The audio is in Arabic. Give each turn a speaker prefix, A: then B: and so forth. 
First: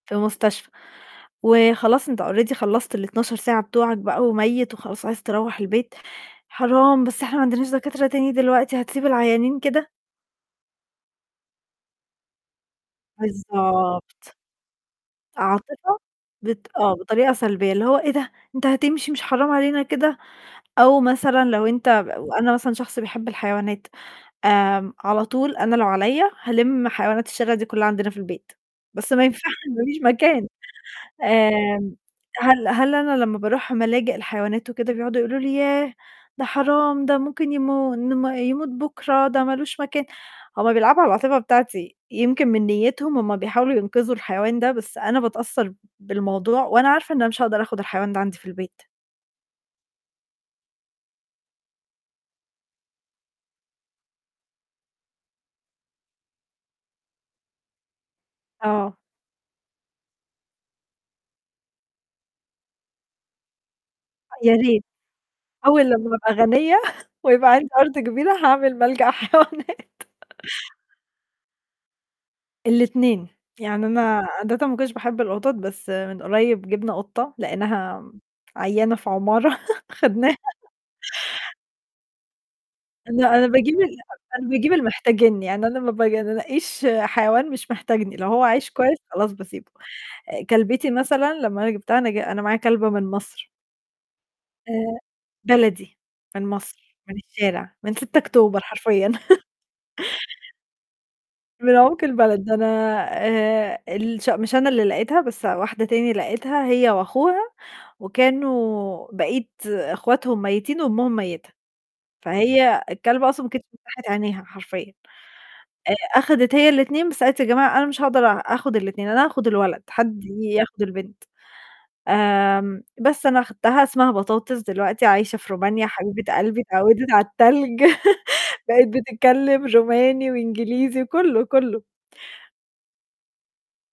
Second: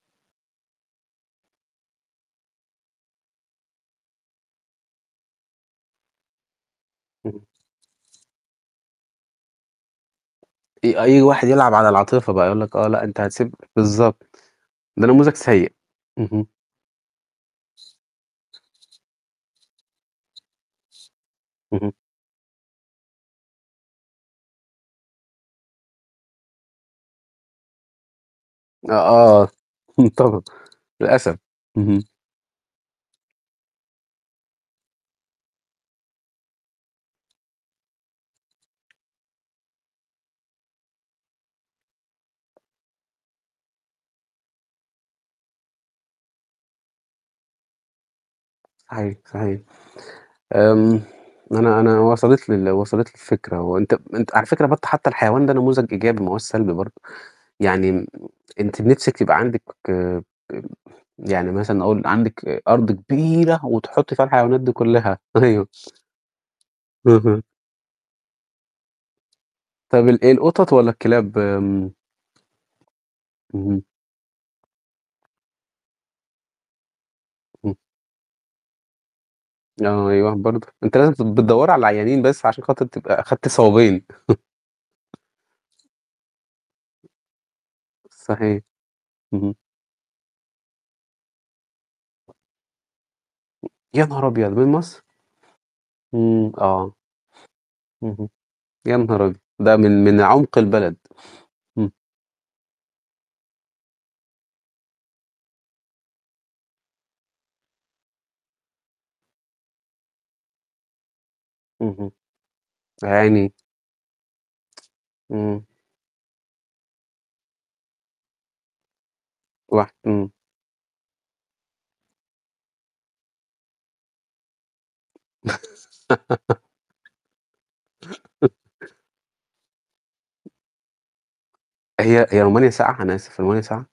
A: في المستشفى، وخلاص أنت already خلّصت ال12 ساعة بتوعك بقى، وميت وخلاص عايز تروّح البيت، "حرام، بس إحنا ما
B: إمم.
A: عندناش دكاترة تاني دلوقتي، هتسيب العيانين كده؟!"
B: أ أي واحد يلعب على العاطفة بقى، يقول لك آه لأ أنت هتسيب
A: بالضبط.
B: بالضبط. ده نموذج سيء.
A: عاطفة،
B: اهم.
A: بط آه بطريقة سلبية، اللي هو "إيه ده! أنت هتمشي مش حرام علينا كده!" أو مثلًا لو أنت
B: اهم.
A: وأنا مثلًا شخص بيحب الحيوانات آمم، على طول أنا لو عليَّ هالِم حيوانات الشارع دي كلّها عندنا في البيت،
B: أ
A: بس ما
B: آه.
A: ينفعش ما فيش مكان.
B: [unintelligible] للأسف.
A: آمم
B: إمم.
A: هل هل أنا لمّا بارُوح ملاجئ الحيوانات وكده بيقعدوا يقولوا لي "ياه! ده حرام، ده ممكن يم يموت بكرة، ده مالوش مكان." هُم بيلعبوا على العاطفة بتاعتي، يمكن من نيتهم هُم بيحاولوا ينقذوا الحيوان ده بس أنا باتأثر بالموضوع، وأنا عارفة إن أنا مش هاقدَر آخد الحيوان ده عندي في البيت.
B: صحيح، صحيح. آمم أنا أنا وصَلت لي ال وصَلت لي الفكرة وأنت أنت على فكرة برضو حتى الحيوان ده نموذج إيجابي ما هوّاش سلبي برضو، يعني أنتِ
A: آه.
B: نفْسِك يبقى عندِك يعني مثلًا أقول عندِك أرض كبيرة وتحطي فيها
A: يا
B: الحيوانات دي
A: ريت.
B: كلّها. أيوه.
A: أول لمّا أبقى غنية
B: اهم.
A: ويبقى عندي أرض كبيرة هاعمل ملجأ حيوانات.
B: طَب ال القطط والّا الكلاب؟ آمم
A: ال2،
B: اهم.
A: يعني أنا عادةً ما كنتش باحب القطط، بس من قريّب جبنا قطة
B: امم.
A: لقيناها عيّانة في عمارة
B: آه، أي
A: خدناها.
B: واحد برضو، أنتِ لازم بتدوّري على العيانين بس عشان خاطر تبقي
A: لأ، أنا
B: أخدتِ
A: باجيب ال
B: ثوابين.
A: أنا باجيب اللي محتاجني، يعني أنا ما باجي أنا أنقيّش حيوان مش محتاجني، لو هو
B: صحيح.
A: عايش كويس خلاص
B: اهم.
A: باسيبه. كلبتي مثلًا لمّا أنا جبتها أنا ج أنا معايا كلبة من مَصر.
B: يا نهار أبيض، من
A: آآ،
B: مَصر؟!
A: بلدي، من
B: إمم، آه.
A: مصر، من الشارع، من 6
B: اهم.
A: أكتوبر
B: يا
A: حرفيًا.
B: نهار أبيض! ده من من عمق البلد.
A: من
B: إمم.
A: عُمق البلد، ده أنا آآ، الش مش أنا اللي لقيتها بس واحدة تانية لقيتها هي وأخوها، وكانوا بقيت أخواتهم ميّتين وأمهم ميّتة،
B: اهم.
A: فهي
B: آه، يا
A: الكلبة أصلًا ما
B: عيني!
A: كانتش فتَّحت عينيها حرفيًا.
B: إمم.
A: آآ، أخدت هي ال2، بس قالت: "يا جماعة أنا مش هاقدر آخد ال2، أنا هاخد الولد،
B: واح
A: حد
B: إمم.
A: ياخد البنت." آمم، بس أنا خدتها اسمها بطاطس دلوقتي عايشة في رومانيا حبيبة قلبي اتعودِت على التلج، بقيت بتتكلم روماني وإنجليزي كلّه، كلّه.
B: هي هي رومانيا ساقعة، أنا آسف، هي رومانيا ساقعة؟